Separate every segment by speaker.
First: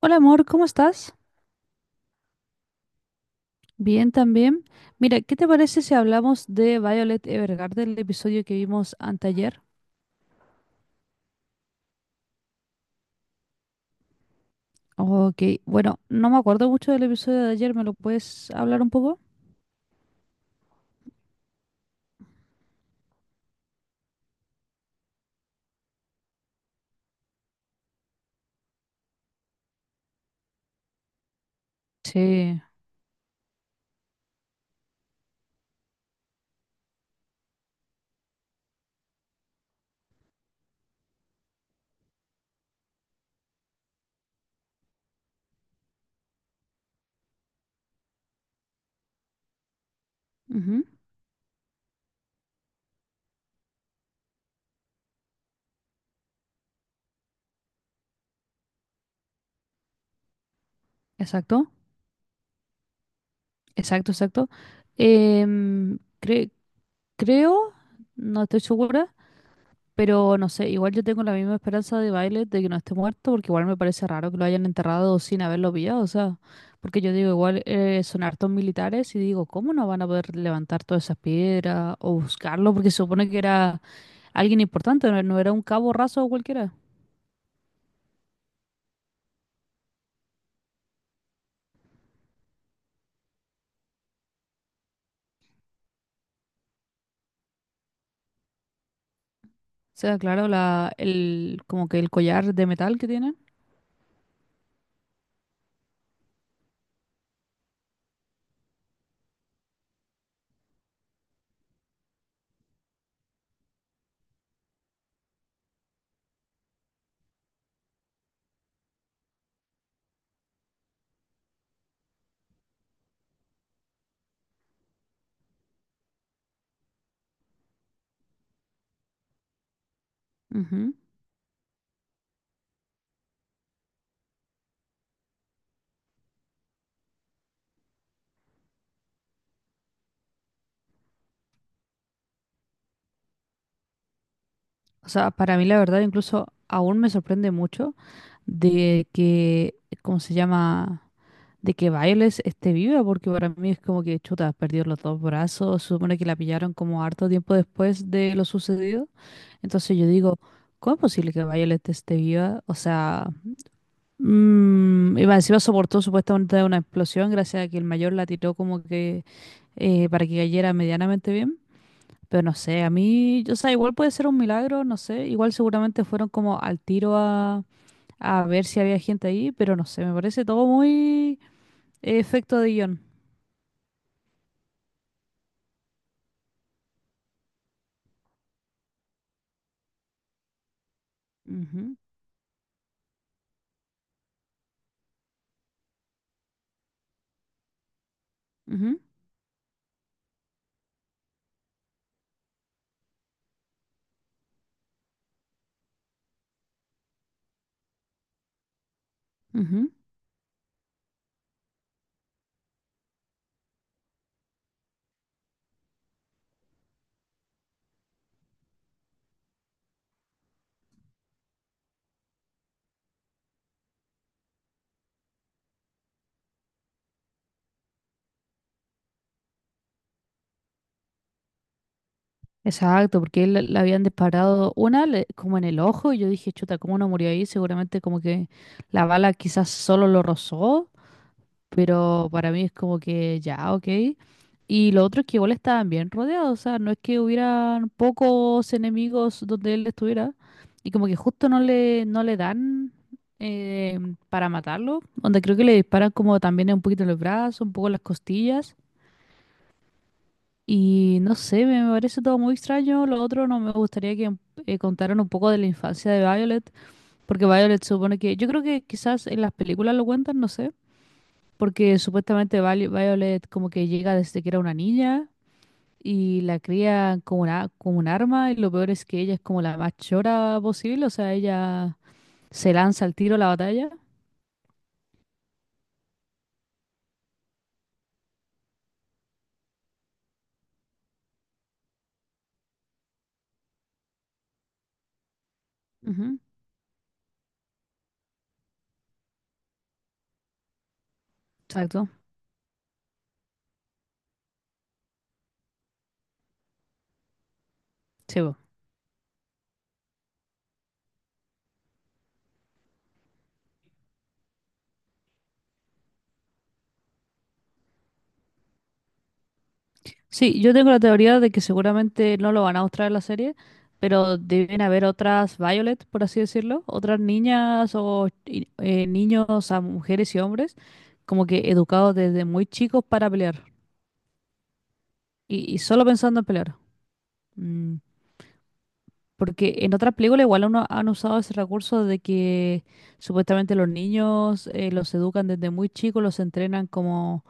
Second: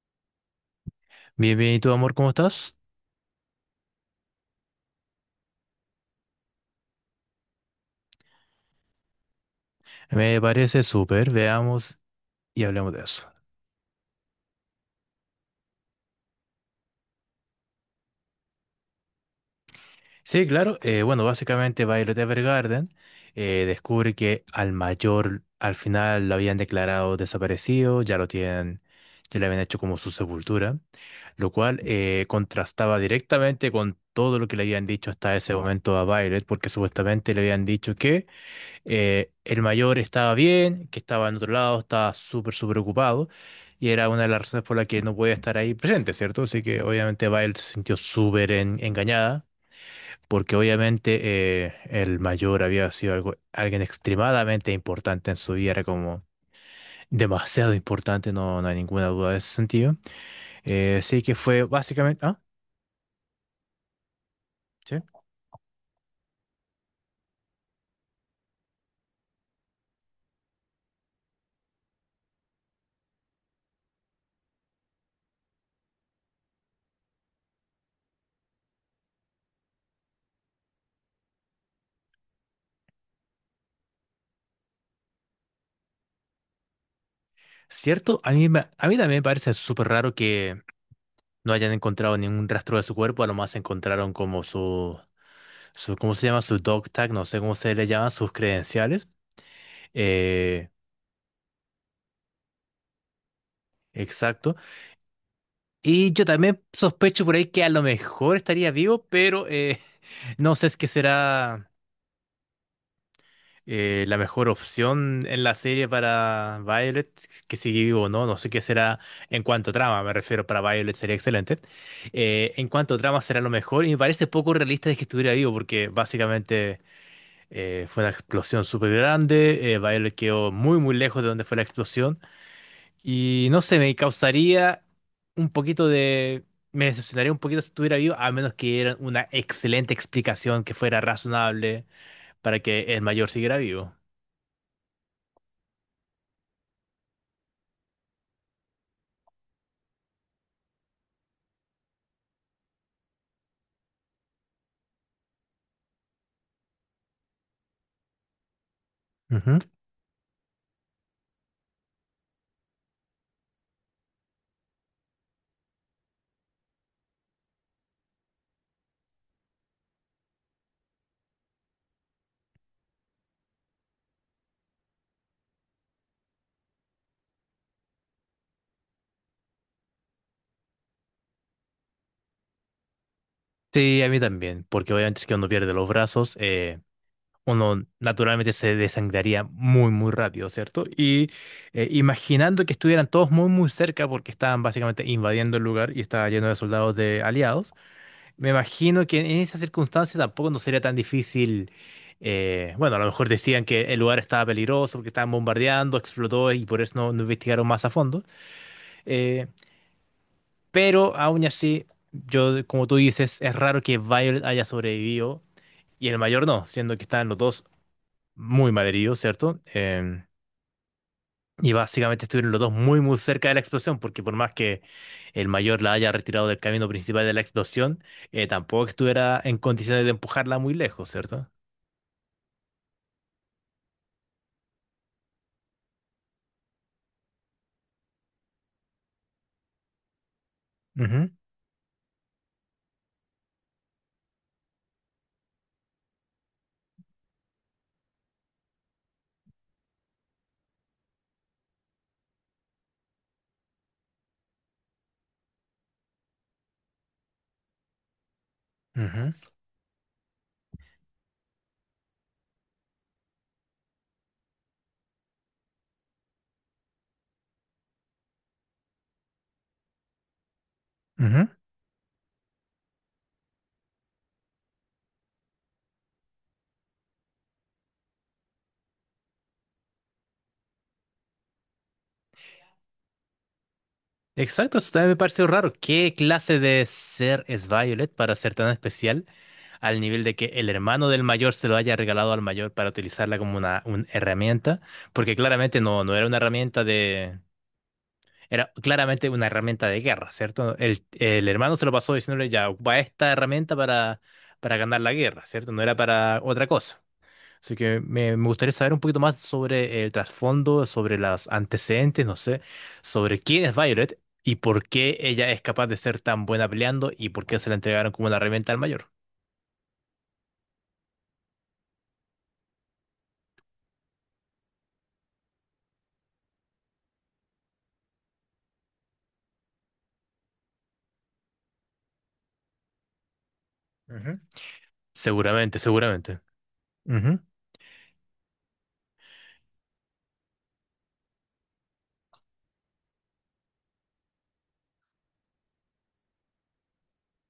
Speaker 1: Hola amor, ¿cómo estás?
Speaker 2: Bien, bien, ¿y tu amor, cómo estás?
Speaker 1: Bien también. Mira, ¿qué te parece si hablamos de Violet Evergarden, el episodio que vimos anteayer?
Speaker 2: Me parece súper, veamos y hablemos de eso.
Speaker 1: Ok, bueno, no me acuerdo mucho del episodio de ayer, ¿me lo puedes hablar un poco?
Speaker 2: Sí, claro, bueno, básicamente Violet Evergarden descubre que al mayor al final lo habían declarado desaparecido, ya lo tienen, ya le habían hecho como su sepultura, lo cual
Speaker 1: Sí.
Speaker 2: contrastaba directamente con todo lo que le habían dicho hasta ese momento a Violet, porque supuestamente le habían dicho que el mayor estaba bien, que estaba en otro lado, estaba súper, súper ocupado, y era una de las razones por la que no podía estar ahí presente, ¿cierto? Así que obviamente Violet se sintió súper engañada, porque
Speaker 1: Ujú.
Speaker 2: obviamente el mayor había sido algo, alguien extremadamente importante en su vida, era como demasiado importante, no, no hay ninguna duda de ese sentido. Así que fue
Speaker 1: Exacto,
Speaker 2: básicamente. ¿Ah?
Speaker 1: exacto, exacto.
Speaker 2: ¿Sí?
Speaker 1: Em, cre- Creo, no estoy segura. Pero no sé, igual yo tengo la misma esperanza de Violet de que no esté muerto, porque igual me parece raro que lo hayan enterrado sin haberlo pillado, o sea, porque yo digo, igual son hartos militares y digo, ¿cómo no van a poder levantar todas esas piedras o buscarlo? Porque se supone que era alguien importante, no, no era un cabo raso o cualquiera.
Speaker 2: ¿Cierto? A mí, a mí también me parece súper raro que no hayan encontrado ningún rastro de su cuerpo, a lo más encontraron como su, ¿cómo se llama? Su dog tag, no sé cómo se le llaman, sus credenciales.
Speaker 1: O sea, claro,
Speaker 2: Eh,
Speaker 1: la, el, como que el collar de metal que tienen.
Speaker 2: exacto. Y yo también sospecho por ahí que a lo mejor estaría vivo, pero no sé si es que será la mejor opción en la serie para Violet, que sigue vivo o no, no sé qué será en cuanto a trama, me refiero, para Violet sería excelente. En cuanto a trama será lo mejor y me parece poco realista de que estuviera vivo, porque básicamente. Fue una explosión súper grande. Violet quedó muy, muy
Speaker 1: Ujú.
Speaker 2: lejos de donde fue la explosión. Y no sé, me causaría un poquito de. Me decepcionaría un poquito si estuviera vivo, a menos que dieran una excelente explicación que fuera razonable para que el mayor siguiera vivo.
Speaker 1: O sea, para mí la verdad incluso aún me sorprende mucho de que, ¿cómo se llama? De que Violet esté viva, porque para mí es como que chuta, perdió los dos brazos, se supone que la pillaron como harto tiempo después de lo sucedido.
Speaker 2: Ujú.
Speaker 1: Entonces yo digo, ¿cómo es posible que Violet esté viva? O sea, mm, y más encima soportó supuestamente una explosión gracias a que el mayor la tiró como que para que cayera medianamente bien. Pero no sé, a mí, o sea, igual puede ser un milagro, no sé, igual seguramente fueron como al tiro a ver si había gente ahí, pero no sé, me parece todo muy efecto de guión.
Speaker 2: Sí, a mí también, porque obviamente es que uno pierde los brazos. Uno naturalmente se desangraría muy, muy rápido, ¿cierto? Y
Speaker 1: Ujú.
Speaker 2: imaginando que estuvieran todos muy, muy cerca porque estaban básicamente invadiendo el lugar y estaba lleno de soldados de aliados, me
Speaker 1: Ujú,
Speaker 2: imagino que en esas circunstancias tampoco no sería tan difícil. Bueno, a lo mejor decían que el lugar estaba peligroso porque estaban bombardeando, explotó y por eso no, no investigaron más a fondo. eh,
Speaker 1: ujú.
Speaker 2: pero aún así, yo, como tú dices, es raro que Violet haya sobrevivido y el mayor no, siendo que estaban los dos muy mal herido, ¿cierto? Y básicamente estuvieron los dos muy, muy cerca de la explosión, porque por más que el mayor la haya retirado del camino principal de la explosión, tampoco estuviera en condiciones de empujarla muy lejos, cierto.
Speaker 1: Exacto, porque él le habían disparado una como en el ojo y yo dije, chuta, ¿cómo no murió ahí? Seguramente como que la bala quizás solo lo rozó,
Speaker 2: Ujú,
Speaker 1: pero para mí es como que ya, ok. Y lo otro es que igual estaban bien rodeados, o sea, no es que hubieran pocos enemigos donde él estuviera y como que justo no le, no le dan eh, para matarlo, donde creo que le disparan como también un poquito en los brazos, un poco en las costillas.
Speaker 2: ujú,
Speaker 1: Y no sé, me parece todo muy extraño. Lo otro no me gustaría que contaran un poco de la infancia de Violet, porque Violet supone que, yo creo que quizás en las películas lo cuentan, no sé,
Speaker 2: ujú.
Speaker 1: porque supuestamente Violet como que llega desde que era una niña y la cría como una, como un arma y lo peor es que ella es como la más chora posible, o sea, ella se lanza al tiro a la batalla.
Speaker 2: Exacto, eso también me pareció raro. ¿Qué clase de ser es Violet para ser tan especial al nivel de que el hermano del mayor se lo haya regalado al mayor para utilizarla como una herramienta? Porque claramente no, no era una
Speaker 1: Ujú,
Speaker 2: herramienta de. Era claramente una herramienta de guerra, ¿cierto? El hermano se lo
Speaker 1: exacto.
Speaker 2: pasó diciéndole, ya, ocupa esta herramienta para ganar la guerra, ¿cierto? No era para otra cosa. Así que me,
Speaker 1: Sí,
Speaker 2: me gustaría saber un poquito más sobre el trasfondo, sobre los antecedentes, no sé, sobre quién es Violet y por qué ella es capaz de ser tan buena peleando y por qué se la entregaron como una herramienta al mayor.
Speaker 1: Sí, yo tengo la teoría de que seguramente no lo van a mostrar en la serie, pero deben haber otras Violet, por así decirlo, otras niñas o niños a mujeres y hombres, como que educados desde muy chicos para pelear
Speaker 2: Ujú. Seguramente,
Speaker 1: y solo
Speaker 2: seguramente.
Speaker 1: pensando en pelear.
Speaker 2: Ujú,
Speaker 1: Mm. Porque en otras películas igual uno han usado ese recurso de que supuestamente los niños los educan desde muy chicos, los entrenan como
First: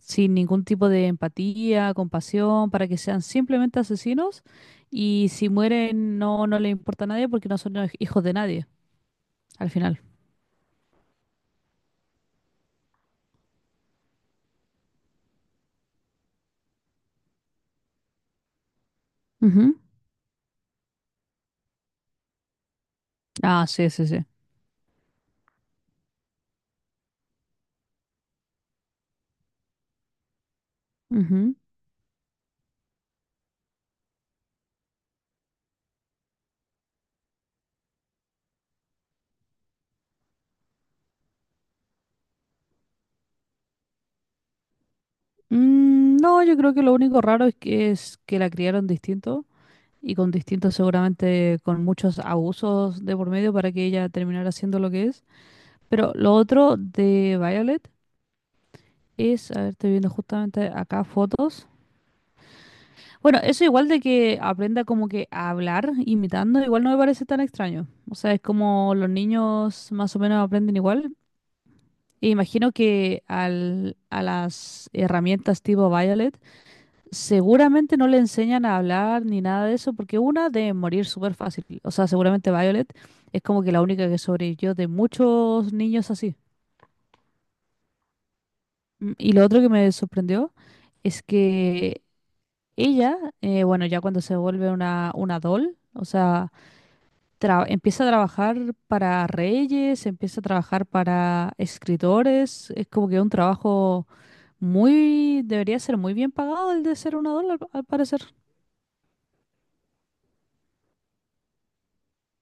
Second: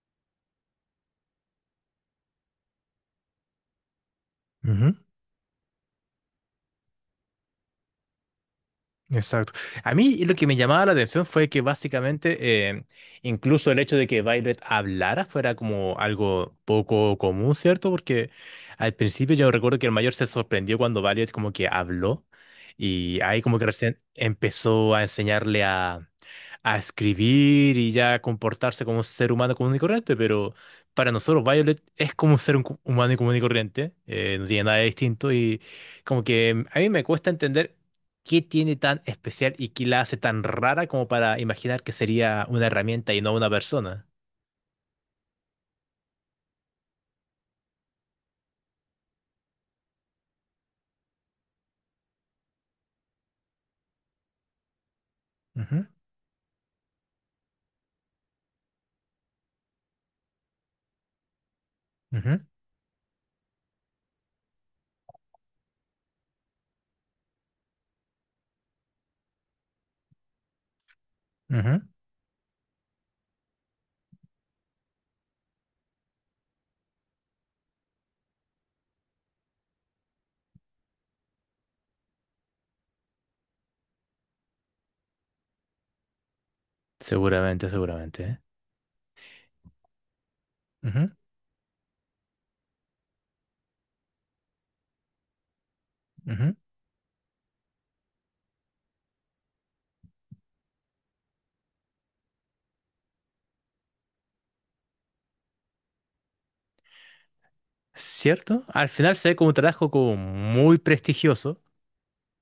Speaker 1: sin ningún tipo de empatía, compasión, para que sean simplemente asesinos
Speaker 2: ujú.
Speaker 1: y si mueren no, no les importa a nadie porque no son hijos de nadie
Speaker 2: Exacto.
Speaker 1: al
Speaker 2: A
Speaker 1: final.
Speaker 2: mí lo que me llamaba la atención fue que básicamente incluso el hecho de que Violet hablara fuera como algo poco común, ¿cierto? Porque al principio yo recuerdo
Speaker 1: Ujú.
Speaker 2: que el mayor se sorprendió cuando Violet como que habló y ahí como que
Speaker 1: Ah, sí,
Speaker 2: recién
Speaker 1: sí, sí.
Speaker 2: empezó a enseñarle a escribir y ya a comportarse como un ser humano común y corriente, pero para nosotros
Speaker 1: Ujú.
Speaker 2: Violet es como un ser un humano y común y corriente, no tiene nada de distinto y como que a mí me cuesta entender qué tiene tan especial y qué la hace tan rara como para imaginar que sería una herramienta y no una persona.
Speaker 1: Mm, no, yo creo que lo único raro es que la criaron distinto. Y con distintos, seguramente con muchos abusos de por medio para que ella terminara siendo lo que es.
Speaker 2: Ujú,
Speaker 1: Pero lo otro de Violet es, a ver, estoy viendo justamente acá fotos.
Speaker 2: ujú,
Speaker 1: Bueno, eso igual de que aprenda como que a hablar imitando, igual no me parece tan extraño. O sea, es como los niños más o menos aprenden igual.
Speaker 2: ujú,
Speaker 1: E imagino que al, a las herramientas tipo Violet seguramente no le enseñan a hablar ni nada de eso, porque una debe morir súper fácil. O sea, seguramente Violet es como que la única que sobrevivió de muchos niños así.
Speaker 2: seguramente, seguramente, ¿eh?
Speaker 1: Mm. Y lo otro que me sorprendió
Speaker 2: Ujú,
Speaker 1: es que ella, bueno, ya cuando se vuelve una doll, o sea,
Speaker 2: ujú.
Speaker 1: empieza a trabajar para reyes, empieza a trabajar para escritores, es como que un trabajo muy, debería ser muy bien pagado el de ser una doll, al, al parecer.
Speaker 2: ¿Cierto? Al final se ve como un trabajo como muy prestigioso.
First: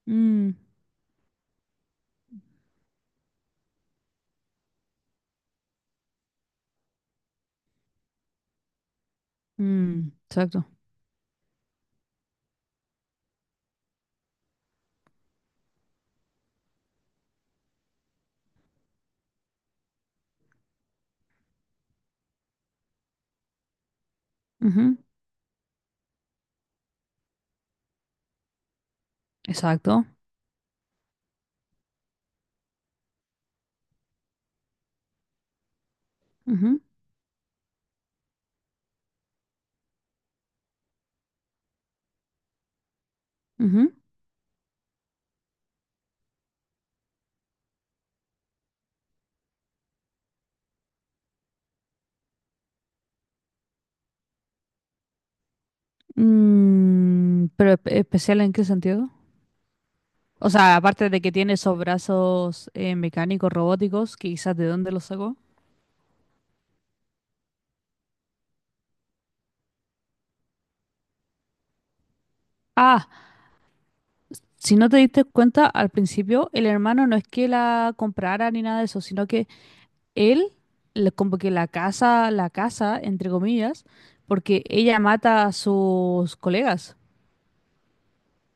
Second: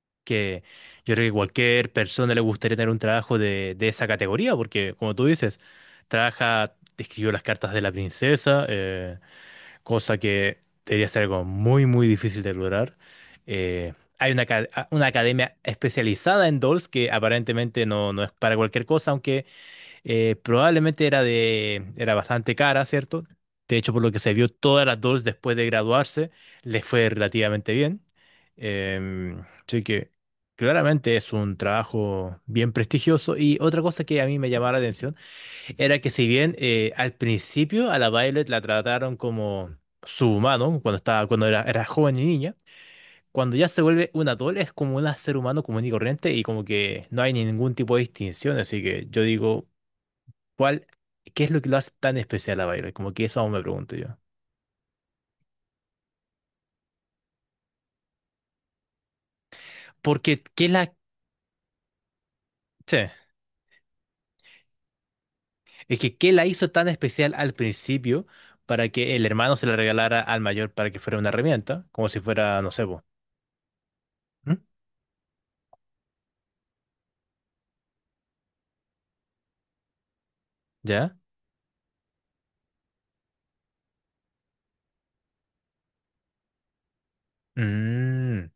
Speaker 1: Mm,
Speaker 2: Que yo creo que cualquier persona le gustaría tener un trabajo de esa categoría, porque como tú dices, trabaja, escribió las cartas de la princesa,
Speaker 1: mm,
Speaker 2: cosa que
Speaker 1: exacto.
Speaker 2: debería ser algo muy, muy difícil de lograr. Eh, Hay una academia especializada en dolls que aparentemente no, no es para cualquier cosa, aunque probablemente era bastante cara, ¿cierto? De hecho, por lo que se vio, todas
Speaker 1: Ujú,
Speaker 2: las dos después de graduarse les fue relativamente bien. Em, Así
Speaker 1: exacto.
Speaker 2: que claramente es un trabajo bien prestigioso. Y otra cosa que a mí me llamaba la atención era que si bien
Speaker 1: Ujú,
Speaker 2: al principio a la Violet la trataron como su humano, cuando era joven y niña, cuando ya se
Speaker 1: ujú.
Speaker 2: vuelve un atol es como un ser humano común y corriente y como que no hay ningún tipo de distinción. Así que yo digo... ¿Cuál, ¿qué es lo que lo hace tan especial a Violet? Como que eso aún me pregunto yo.
Speaker 1: Mm, pero ¿especial en qué sentido?
Speaker 2: Porque,
Speaker 1: O
Speaker 2: ¿qué
Speaker 1: sea,
Speaker 2: la,
Speaker 1: aparte de que tiene esos brazos
Speaker 2: sí,
Speaker 1: mecánicos, robóticos, que quizás de dónde los sacó.
Speaker 2: es que, ¿qué la hizo tan especial al principio para que el hermano se la regalara al mayor para que fuera una herramienta? Como si fuera, no sé, vos.
Speaker 1: Ah, si no te diste cuenta al principio, el hermano no es que la comprara ni nada de eso, sino que él,
Speaker 2: ¿Ya?
Speaker 1: como que la casa, entre comillas, porque ella mata a sus colegas.
Speaker 2: Mm,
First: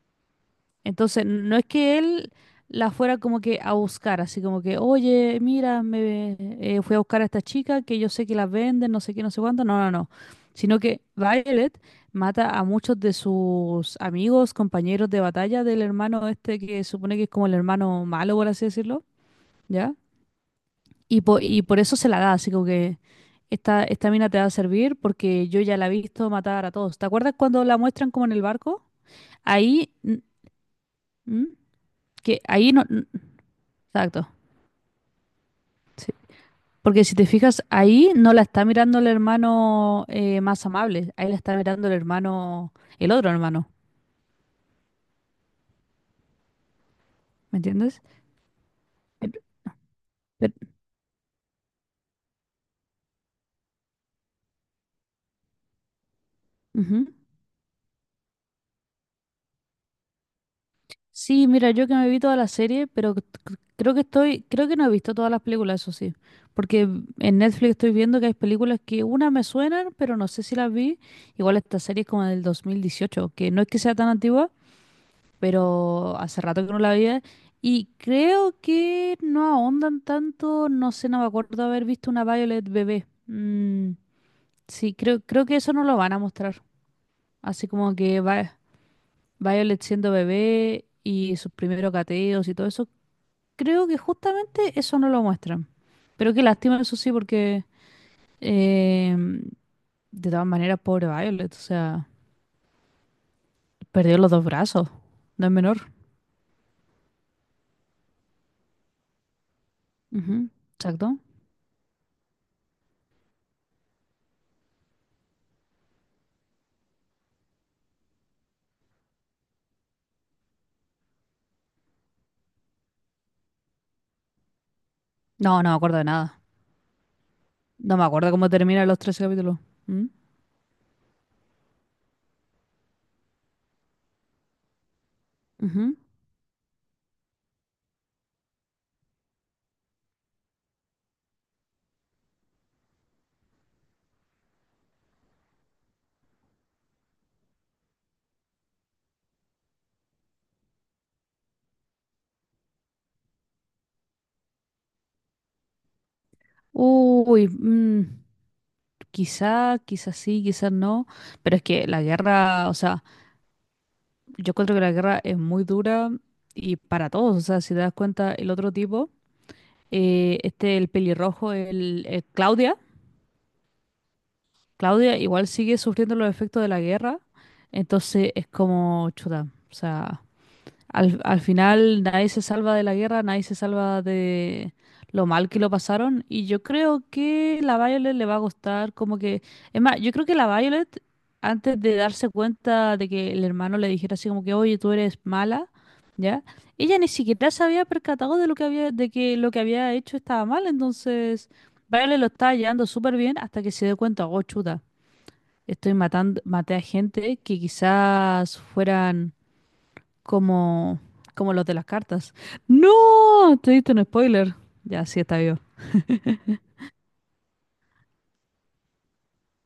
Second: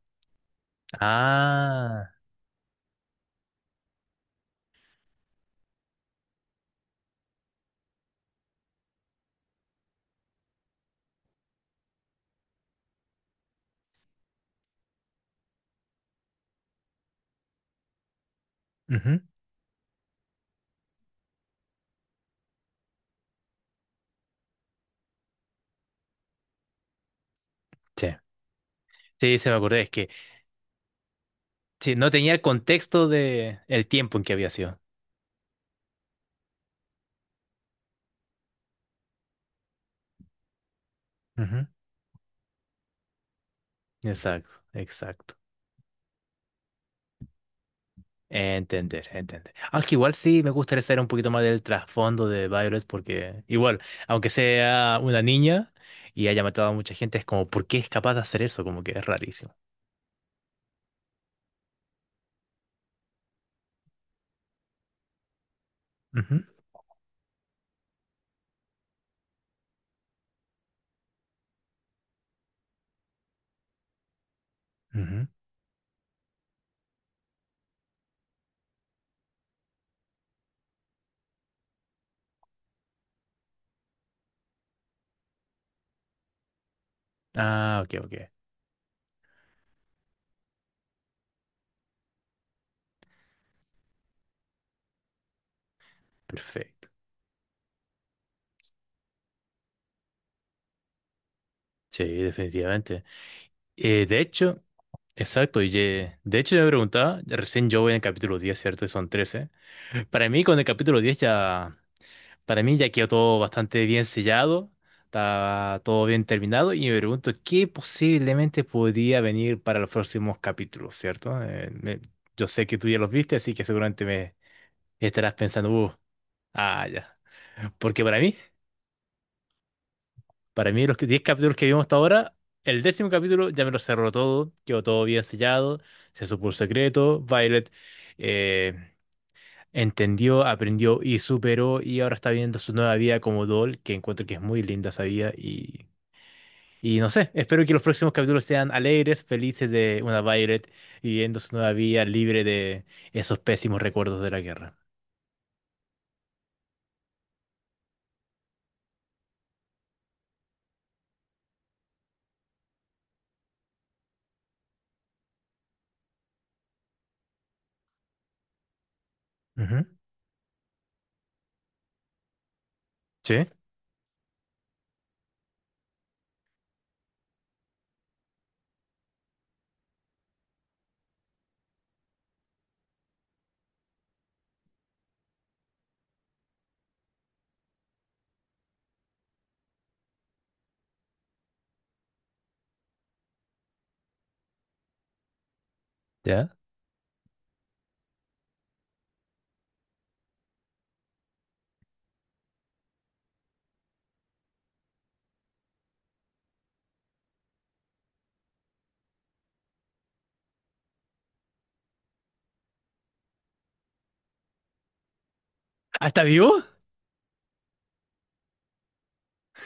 Speaker 1: Entonces, no es que
Speaker 2: ah,
Speaker 1: él la fuera como que a buscar, así como que, oye, mira, me fui a buscar a esta chica que yo sé que las venden, no sé qué, no sé cuánto. No, no, no. Sino que Violet mata a muchos de sus amigos, compañeros de batalla del hermano este que supone que es como el hermano malo, por así decirlo,
Speaker 2: ujú,
Speaker 1: ¿ya? Y, y por eso se la da, así como que esta mina te va a servir porque yo ya la he visto matar a todos. ¿Te acuerdas cuando la muestran
Speaker 2: sí.
Speaker 1: como en el barco?
Speaker 2: Sí, se me acordé, es
Speaker 1: Ahí,
Speaker 2: que
Speaker 1: mm, mm,
Speaker 2: sí, no tenía el
Speaker 1: que ahí no.
Speaker 2: contexto de el tiempo en
Speaker 1: Exacto.
Speaker 2: que había sido.
Speaker 1: Porque si te fijas, ahí no la está mirando el hermano más amable, ahí la está
Speaker 2: Ujú,
Speaker 1: mirando el hermano, el otro hermano,
Speaker 2: exacto, exacto.
Speaker 1: ¿me entiendes?
Speaker 2: Entender,
Speaker 1: Pero-
Speaker 2: entender. Aunque igual sí me
Speaker 1: pero-
Speaker 2: gustaría saber un poquito más del trasfondo de Violet, porque igual, aunque sea una niña y haya matado a mucha
Speaker 1: ujú.
Speaker 2: gente, es como, ¿por qué es capaz de hacer eso? Como que es rarísimo.
Speaker 1: Sí, mira, yo que me vi toda la serie, pero creo que estoy, creo que no he visto todas las películas, eso sí.
Speaker 2: Ujú,
Speaker 1: Porque en Netflix estoy viendo que hay películas que una me suenan, pero no sé si las vi. Igual esta serie es como del 2018, que no es que sea tan antigua,
Speaker 2: ujú.
Speaker 1: pero hace rato que no la veía. Y creo que no ahondan tanto, no sé, no me acuerdo haber visto una Violet bebé. Mm, sí, creo, creo que eso no lo van a mostrar. Así
Speaker 2: Ah,
Speaker 1: como
Speaker 2: ok, ok.
Speaker 1: que Violet siendo bebé y sus primeros gateos y todo eso, creo que justamente eso no lo muestran. Pero qué lástima,
Speaker 2: Perfecto.
Speaker 1: eso sí, porque eh, de todas maneras, pobre Violet, o
Speaker 2: Sí,
Speaker 1: sea,
Speaker 2: definitivamente.
Speaker 1: perdió
Speaker 2: De
Speaker 1: los dos
Speaker 2: hecho,
Speaker 1: brazos, no es
Speaker 2: exacto, y
Speaker 1: menor.
Speaker 2: de hecho yo me preguntaba, recién yo voy en el capítulo 10, ¿cierto? Y son 13. Para mí
Speaker 1: Ujú,
Speaker 2: con el capítulo
Speaker 1: exacto.
Speaker 2: diez ya... Para mí ya quedó todo bastante bien sellado, está todo bien terminado y me pregunto qué posiblemente podría venir para los próximos capítulos, ¿cierto? Yo sé que tú ya los viste, así que seguramente me estarás
Speaker 1: No,
Speaker 2: pensando,
Speaker 1: no me
Speaker 2: "
Speaker 1: acuerdo de nada.
Speaker 2: ah, ya.
Speaker 1: No
Speaker 2: Porque
Speaker 1: me
Speaker 2: para
Speaker 1: acuerdo
Speaker 2: mí,
Speaker 1: cómo terminan los 13 capítulos. ¿Mm?
Speaker 2: 10 capítulos que vimos hasta ahora, el décimo capítulo ya me lo cerró todo, quedó todo bien sellado,
Speaker 1: Ujú.
Speaker 2: se supo el secreto, Violet eh, entendió, aprendió y superó y ahora está viendo su nueva vida como Doll, que encuentro que es muy linda esa vida y no sé, espero que los próximos capítulos sean alegres, felices de una Violet viviendo su nueva vida libre de esos pésimos recuerdos de la guerra.
Speaker 1: Uy, mm, quizá, quizás sí, quizás no. Pero es que la guerra, o sea, yo encuentro que la guerra es muy dura y para todos. O sea, si te das cuenta, el otro tipo,
Speaker 2: Ujú.
Speaker 1: este, el pelirrojo, el, Claudia,
Speaker 2: ¿Sí?
Speaker 1: Claudia igual sigue sufriendo los efectos de la guerra. Entonces es como chuta. O sea. Al, al final nadie se salva de la guerra, nadie se salva de lo mal que lo pasaron. Y yo creo que la Violet le va a gustar como que... Es más, yo creo que la Violet, antes de darse cuenta de que el hermano le dijera así como que, oye, tú eres mala, ¿ya?
Speaker 2: ¿Ya?
Speaker 1: Ella ni siquiera se había percatado de lo que había, de que lo que había hecho estaba mal. Entonces, Violet lo estaba llevando súper bien hasta que se dio cuenta, oh, chuta, estoy matando, maté a gente que quizás fueran como, como los de las cartas. ¡No! Te diste un spoiler. Ya, sí está vivo.
Speaker 2: ¿Ah, está vivo?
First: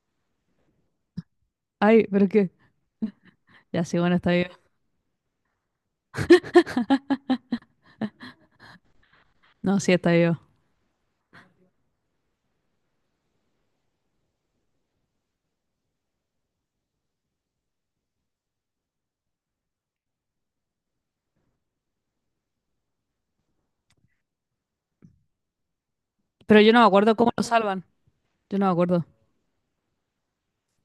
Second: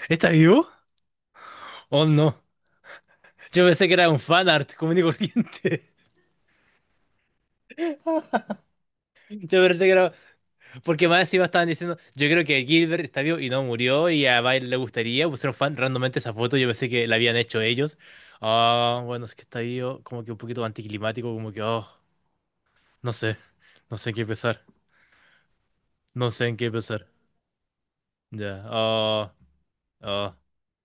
Speaker 2: ¿Está vivo? Oh,
Speaker 1: Ay, pero
Speaker 2: no.
Speaker 1: qué.
Speaker 2: Yo
Speaker 1: Ya,
Speaker 2: pensé que
Speaker 1: sí,
Speaker 2: era
Speaker 1: bueno,
Speaker 2: un
Speaker 1: está vivo.
Speaker 2: fanart común y corriente. Yo
Speaker 1: No,
Speaker 2: pensé que
Speaker 1: sí
Speaker 2: era.
Speaker 1: está vivo.
Speaker 2: Porque más encima estaban diciendo, yo creo que Gilbert está vivo y no murió y a Bile le gustaría. Pusieron fan randommente esa foto, yo pensé que la habían hecho ellos. Ah, bueno, es que está vivo, como que un poquito anticlimático, como que, oh, no sé, no sé en qué pensar, no sé en
Speaker 1: Pero
Speaker 2: qué
Speaker 1: yo no me
Speaker 2: pensar.
Speaker 1: acuerdo cómo lo salvan. Yo
Speaker 2: Ya,
Speaker 1: no me acuerdo.
Speaker 2: oh, oh,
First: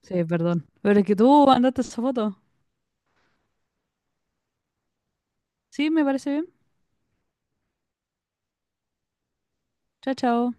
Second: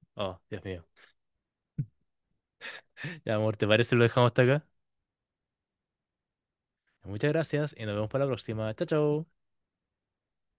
Speaker 1: Sí,
Speaker 2: oh, Dios
Speaker 1: perdón.
Speaker 2: mío.
Speaker 1: Pero es que tú mandaste esa foto.
Speaker 2: Ya, amor, ¿te parece si lo dejamos hasta acá?
Speaker 1: Sí, me parece bien.
Speaker 2: Muchas gracias y nos vemos para la próxima. Chao, chao.
Speaker 1: Chao, chao.